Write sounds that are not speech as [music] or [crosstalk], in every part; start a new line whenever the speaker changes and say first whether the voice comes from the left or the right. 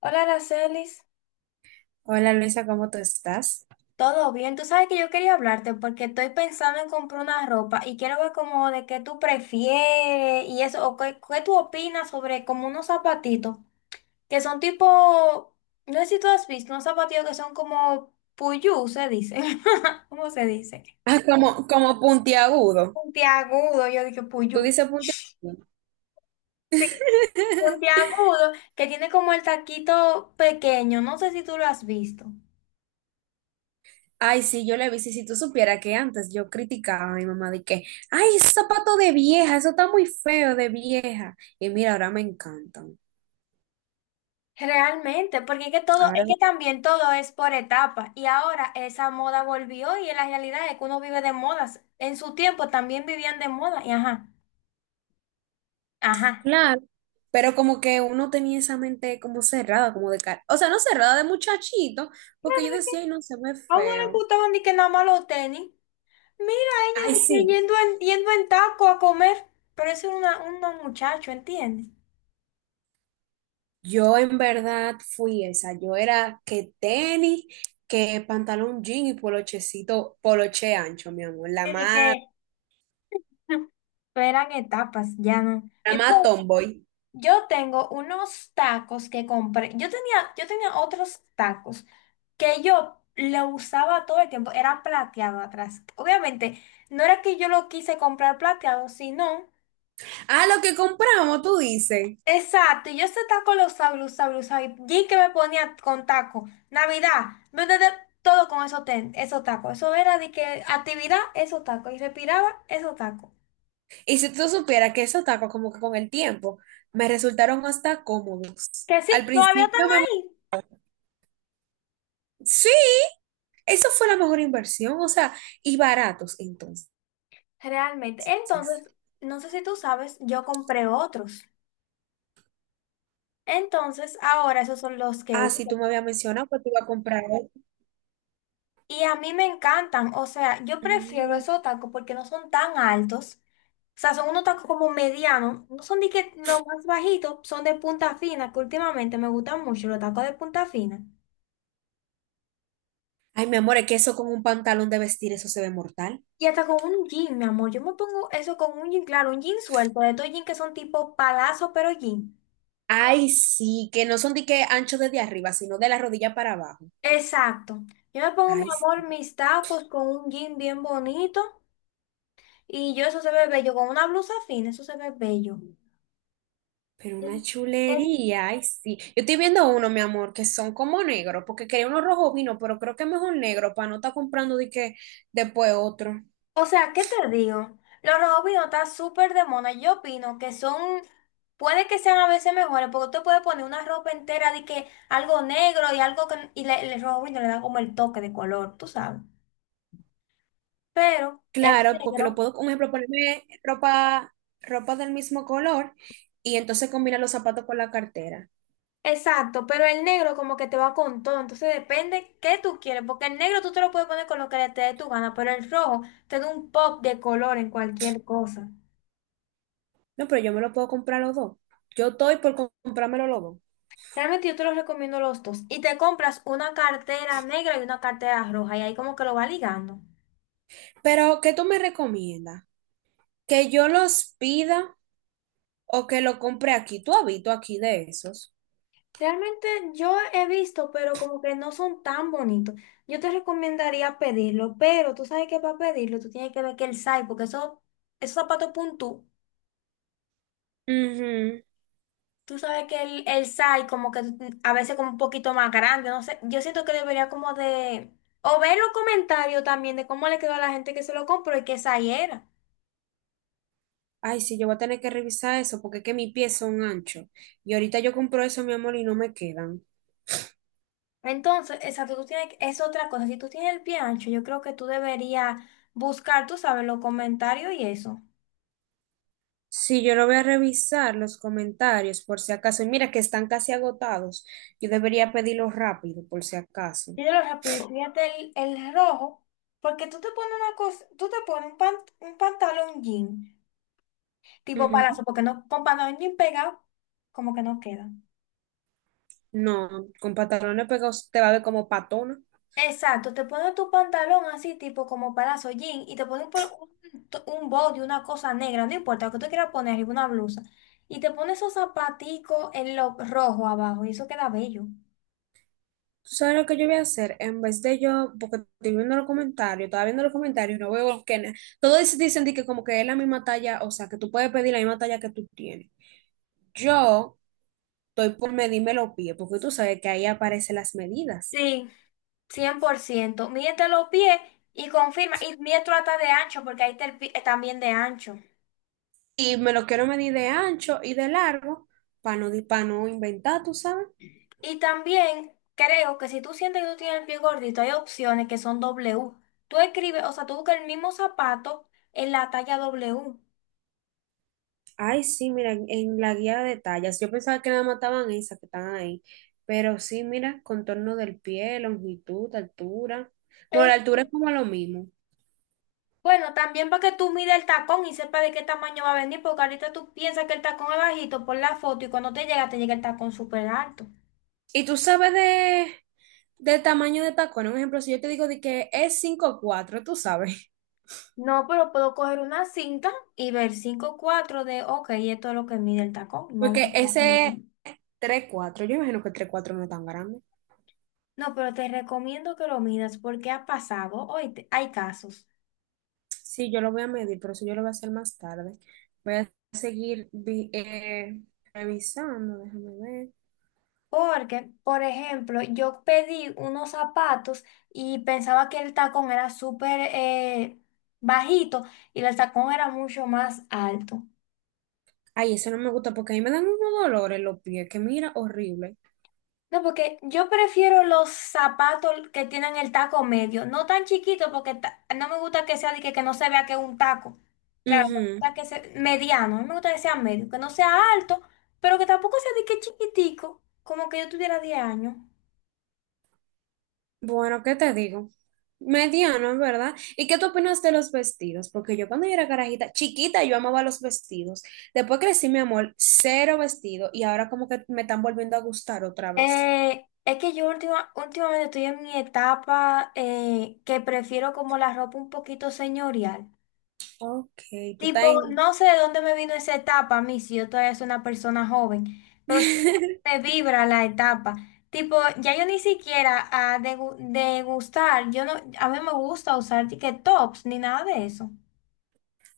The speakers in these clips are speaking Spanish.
left: Hola, Aracelis.
right: Hola Luisa, ¿cómo tú estás?
left: ¿Todo bien? Tú sabes que yo quería hablarte porque estoy pensando en comprar una ropa y quiero ver como de qué tú prefieres y eso, o qué tú opinas sobre como unos zapatitos que son tipo, no sé si tú has visto, unos zapatitos que son como puyú, se dice. [laughs] ¿Cómo se dice?
right: Ah, como, como puntiagudo.
left: Puntiagudo, yo dije puyú.
right: ¿Tú dices puntiagudo?
left: Sí,
right: [laughs]
left: puntiagudo, que tiene como el taquito pequeño, no sé si tú lo has visto.
right: Ay, sí, yo le vi. Si tú supieras que antes yo criticaba a mi mamá de que, ay, esos zapatos de vieja, eso está muy feo de vieja. Y mira, ahora me encantan.
left: Realmente, porque es que todo, es
right: Ahora,
left: que también todo es por etapas y ahora esa moda volvió y la realidad es que uno vive de modas. En su tiempo también vivían de moda y ajá, ajá.
right: claro. Pero como que uno tenía esa mente como cerrada, como de cara. O sea, no cerrada de muchachito, porque yo decía, ay, no, se ve
left: A uno le
right: feo.
left: gustaban ni que nada más los tenis. Mira ella
right: Ay,
left: de que
right: sí.
left: yendo en taco a comer, pero eso es una muchacho, ¿entiendes?
right: Yo en verdad fui esa. Yo era que tenis, que pantalón jean y polochecito, poloche ancho, mi amor.
left: Sí, de que [laughs] eran etapas, ya no.
right: La
left: Y
right: más
left: tú
right: tomboy.
left: Yo tengo unos tacos que compré. Yo tenía otros tacos que yo lo usaba todo el tiempo. Era plateado atrás. Obviamente, no era que yo lo quise comprar plateado, sino.
right: Ah, lo que compramos, tú dices.
left: Exacto, y yo ese taco lo usaba, lo usaba, lo usaba. Y que me ponía con taco. Navidad, todo con esos tacos. Eso era de que actividad, esos tacos. Y respiraba, esos tacos.
right: Y si tú supieras que esos tacos como que con el tiempo me resultaron hasta cómodos.
left: Que sí,
right: Al
left: todavía están
right: principio me...
left: ahí.
right: Sí, eso fue la mejor inversión, o sea, y baratos entonces.
left: Realmente. Entonces, no sé si tú sabes, yo compré otros. Entonces, ahora esos son los que
right: Ah, sí,
left: uso.
right: tú me habías mencionado que te iba a comprar.
left: Y a mí me encantan. O sea, yo prefiero
right: Mm.
left: esos tacos porque no son tan altos. O sea, son unos tacos como medianos. No son de que los más bajitos, son de punta fina, que últimamente me gustan mucho los tacos de punta fina.
right: Ay, mi amor, es que eso con un pantalón de vestir, eso se ve mortal.
left: Y hasta con un jean, mi amor. Yo me pongo eso con un jean, claro, un jean suelto, de estos jeans que son tipo palazo, pero jean.
right: Ay, sí, que no son de que ancho desde arriba, sino de la rodilla para abajo.
left: Exacto. Yo me pongo, mi
right: Ay, sí.
left: amor, mis tacos con un jean bien bonito. Y yo, eso se ve bello. Con una blusa fina, eso se ve bello.
right: Pero una
left: En- en-
right: chulería, ay, sí. Yo estoy viendo uno, mi amor, que son como negros, porque quería uno rojo vino, pero creo que es mejor negro para no estar comprando de que después otro.
left: o sea, ¿qué te digo? Los rojos robots están súper de moda. Yo opino que son, puede que sean a veces mejores, porque tú puedes poner una ropa entera de que algo negro y algo que, y le, el rojo vino le da como el toque de color, tú sabes. Pero el
right: Claro, porque lo
left: negro,
right: puedo, un ejemplo, ponerme ropa, ropa del mismo color y entonces combinar los zapatos con la cartera.
left: exacto, pero el negro como que te va con todo. Entonces depende qué tú quieres, porque el negro tú te lo puedes poner con lo que te dé tu gana, pero el rojo te da un pop de color en cualquier cosa.
right: No, pero yo me lo puedo comprar los dos. Yo estoy por comprármelo los dos.
left: Realmente yo te los recomiendo los dos. Y te compras una cartera negra y una cartera roja y ahí como que lo va ligando.
right: Pero, ¿qué tú me recomiendas? ¿Que yo los pida? O que lo compre aquí. ¿Tú has visto aquí de esos?
left: Realmente yo he visto, pero como que no son tan bonitos. Yo te recomendaría pedirlo, pero tú sabes que para pedirlo tú tienes que ver que el size, porque eso, esos zapatos puntú,
right: Ujú.
left: tú sabes que el size como que a veces como un poquito más grande, no sé. Yo siento que debería como de. O ver los comentarios también de cómo le quedó a la gente que se lo compró y qué size era.
right: Ay, sí, yo voy a tener que revisar eso porque es que mis pies son anchos. Y ahorita yo compro eso, mi amor, y no me quedan.
left: Entonces, esa, tú tienes, es otra cosa. Si tú tienes el pie ancho, yo creo que tú deberías buscar, tú sabes, los comentarios y eso.
right: Sí, yo lo voy a revisar los comentarios por si acaso. Y mira que están casi agotados. Yo debería pedirlos rápido por si acaso.
left: Míralo rápido y pídete el rojo, porque tú te pones un pantalón jean, tipo palazo,
right: Ujú.
left: porque no, con pantalón jean pegado, como que no queda.
right: No, con pantalones pegados te va a ver como patona.
left: Exacto, te pones tu pantalón así, tipo como palazo jean, y te pones por un body, una cosa negra, no importa, lo que tú quieras poner, arriba una blusa. Y te pones esos zapaticos en lo rojo abajo, y eso queda bello.
right: ¿Tú sabes lo que yo voy a hacer? En vez de yo, porque estoy viendo los comentarios, estaba viendo los comentarios y no veo que todos dicen de que como que es la misma talla, o sea, que tú puedes pedir la misma talla que tú tienes. Yo estoy por medirme los pies, porque tú sabes que ahí aparecen las medidas.
left: Sí, 100%. Mídete los pies y confirma. Y mide tu hasta de ancho, porque ahí está el pie también de ancho.
right: Y me lo quiero medir de ancho y de largo para no, pa' no inventar, ¿tú sabes?
left: Y también creo que si tú sientes que tú tienes el pie gordito, hay opciones que son W. Tú escribes, o sea, tú buscas el mismo zapato en la talla W.
right: Ay, sí, mira, en la guía de tallas. Yo pensaba que nada más estaban esas que están ahí. Pero sí, mira, contorno del pie, longitud, altura. Bueno, la
left: Es,
right: altura es como lo mismo.
left: bueno, también para que tú mides el tacón y sepas de qué tamaño va a venir, porque ahorita tú piensas que el tacón es bajito por la foto y cuando te llega el tacón súper alto.
right: Y tú sabes de, del tamaño de tacón. Un ejemplo, si yo te digo de que es cinco cuatro, tú sabes.
left: No, pero puedo coger una cinta y ver 5.4 de, ok, esto es lo que mide el tacón. Vamos a
right: Porque
left: cogerlo.
right: ese tres cuatro, yo imagino que el tres cuatro no es tan grande.
left: No, pero te recomiendo que lo midas porque ha pasado, hoy hay casos.
right: Sí, yo lo voy a medir, pero eso yo lo voy a hacer más tarde. Voy a seguir revisando, déjame ver.
left: Porque, por ejemplo, yo pedí unos zapatos y pensaba que el tacón era súper bajito y el tacón era mucho más alto.
right: Ay, eso no me gusta porque a mí me dan unos dolores los pies, que mira, horrible.
left: No, porque yo prefiero los zapatos que tienen el taco medio, no tan chiquito porque ta- no me gusta que sea de que no se vea que es un taco. Claro, me
right: Ujú.
left: gusta que sea mediano, a mí me gusta que sea medio, que no sea alto, pero que tampoco sea de que chiquitico, como que yo tuviera 10 años.
right: Bueno, ¿qué te digo? Mediano, en verdad. ¿Y qué tú opinas de los vestidos? Porque yo cuando yo era carajita, chiquita, yo amaba los vestidos. Después crecí, mi amor, cero vestido y ahora como que me están volviendo a gustar otra vez.
left: Es que yo últimamente estoy en mi etapa que prefiero como la ropa un poquito señorial.
right: Ok, tú estás
left: Tipo,
right: en...
left: no sé de dónde me vino esa etapa a mí, si yo todavía soy una persona joven, pero sí
right: [laughs]
left: me vibra la etapa. Tipo, ya yo ni siquiera a degustar, yo no, a mí me gusta usar que tops ni nada de eso.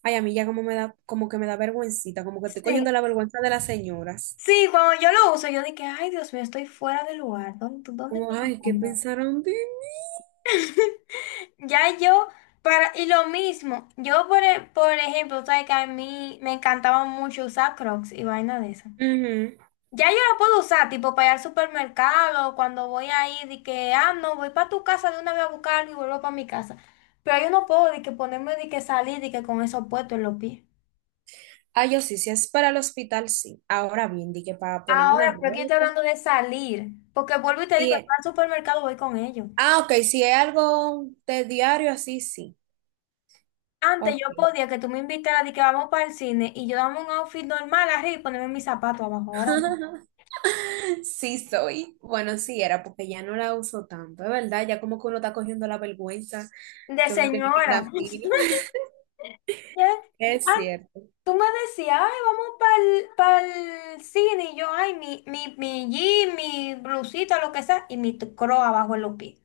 right: Ay, a mí ya como me da, como que me da vergüencita, como que estoy
left: Sí,
right: cogiendo la vergüenza de las señoras.
left: sí, cuando yo lo uso, yo dije, ay Dios mío, estoy fuera de lugar, dónde
right: Como,
left: me
right: ay, ¿qué
left: llevas?
right: pensaron de mí?
left: [laughs] Ya yo, para, y lo mismo, yo por ejemplo, sabes que a mí me encantaba mucho usar Crocs y vaina de esa.
right: Ujú.
left: Ya yo la puedo usar, tipo para ir al supermercado, cuando voy ahí, de que, ah, no, voy para tu casa, de una vez a buscarlo y vuelvo para mi casa. Pero yo no puedo, de que ponerme, de que salir, de que con eso puesto en los pies.
right: Ah, yo sí, si es para el hospital, sí. Ahora bien, di que para ponerme una
left: Ahora, pero aquí estoy hablando
right: ropa.
left: de salir, porque vuelvo y te digo, al supermercado voy con ellos.
right: Ah, ok, si es algo de diario, así sí.
left: Antes
right: Ok.
left: yo podía que tú me invitaras de que vamos para el cine y yo dame un outfit normal arriba y ponerme mis zapatos abajo, ahora no.
right: [laughs] Sí soy. Bueno, sí era porque ya no la uso tanto, es verdad, ya como que uno está cogiendo la vergüenza
left: De
right: que uno tiene que
left: señora.
right: andar fino. [laughs]
left: Ya,
right: Es
left: ah,
right: cierto.
left: tú me decías, ay, vamos para el cine. Y yo, ay, mi jean, mi blusita, lo que sea, y mi croc abajo en los pies.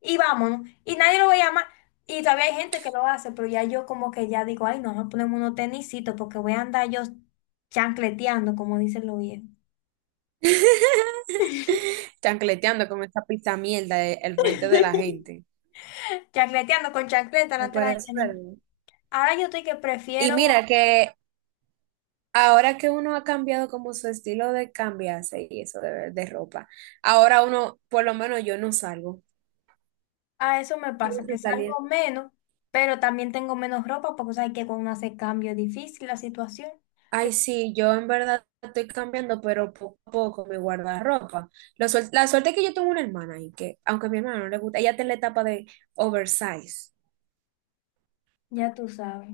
left: Y vámonos. Y nadie lo veía más. Y todavía hay gente que lo hace, pero ya yo como que ya digo, ay, no, nos ponemos unos tenisitos porque voy a andar yo chancleteando, como dicen los viejos.
right: [laughs] Chancleteando con esa pizza mierda al frente de la gente.
left: Chancleteando con chancleta
right: Me
left: delante de la
right: parece
left: gente, no.
right: verdad.
left: Ahora yo estoy que
right: Y
left: prefiero.
right: mira que
left: Sí,
right: ahora que uno ha cambiado como su estilo de cambiarse y eso de ropa, ahora uno, por lo menos yo no salgo.
left: a eso me
right: Yo no
left: pasa, que
right: estoy saliendo.
left: salgo menos, pero también tengo menos ropa porque sabes que cuando hace cambio es difícil la situación,
right: Ay,
left: que
right: sí, yo en verdad estoy cambiando, pero poco a poco mi guardarropa. La suerte es que yo tengo una hermana y que, aunque a mi hermana no le gusta, ella está en la etapa de oversize.
left: ya tú sabes.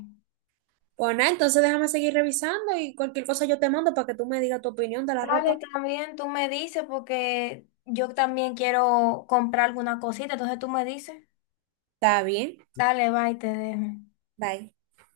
right: Pues nada, entonces déjame seguir revisando y cualquier cosa yo te mando para que tú me digas tu opinión de la
left: Dale,
right: ropa.
left: también tú me dices porque yo también quiero comprar alguna cosita, entonces tú me dices,
right: Está bien,
left: dale, bye, te dejo.
right: bye.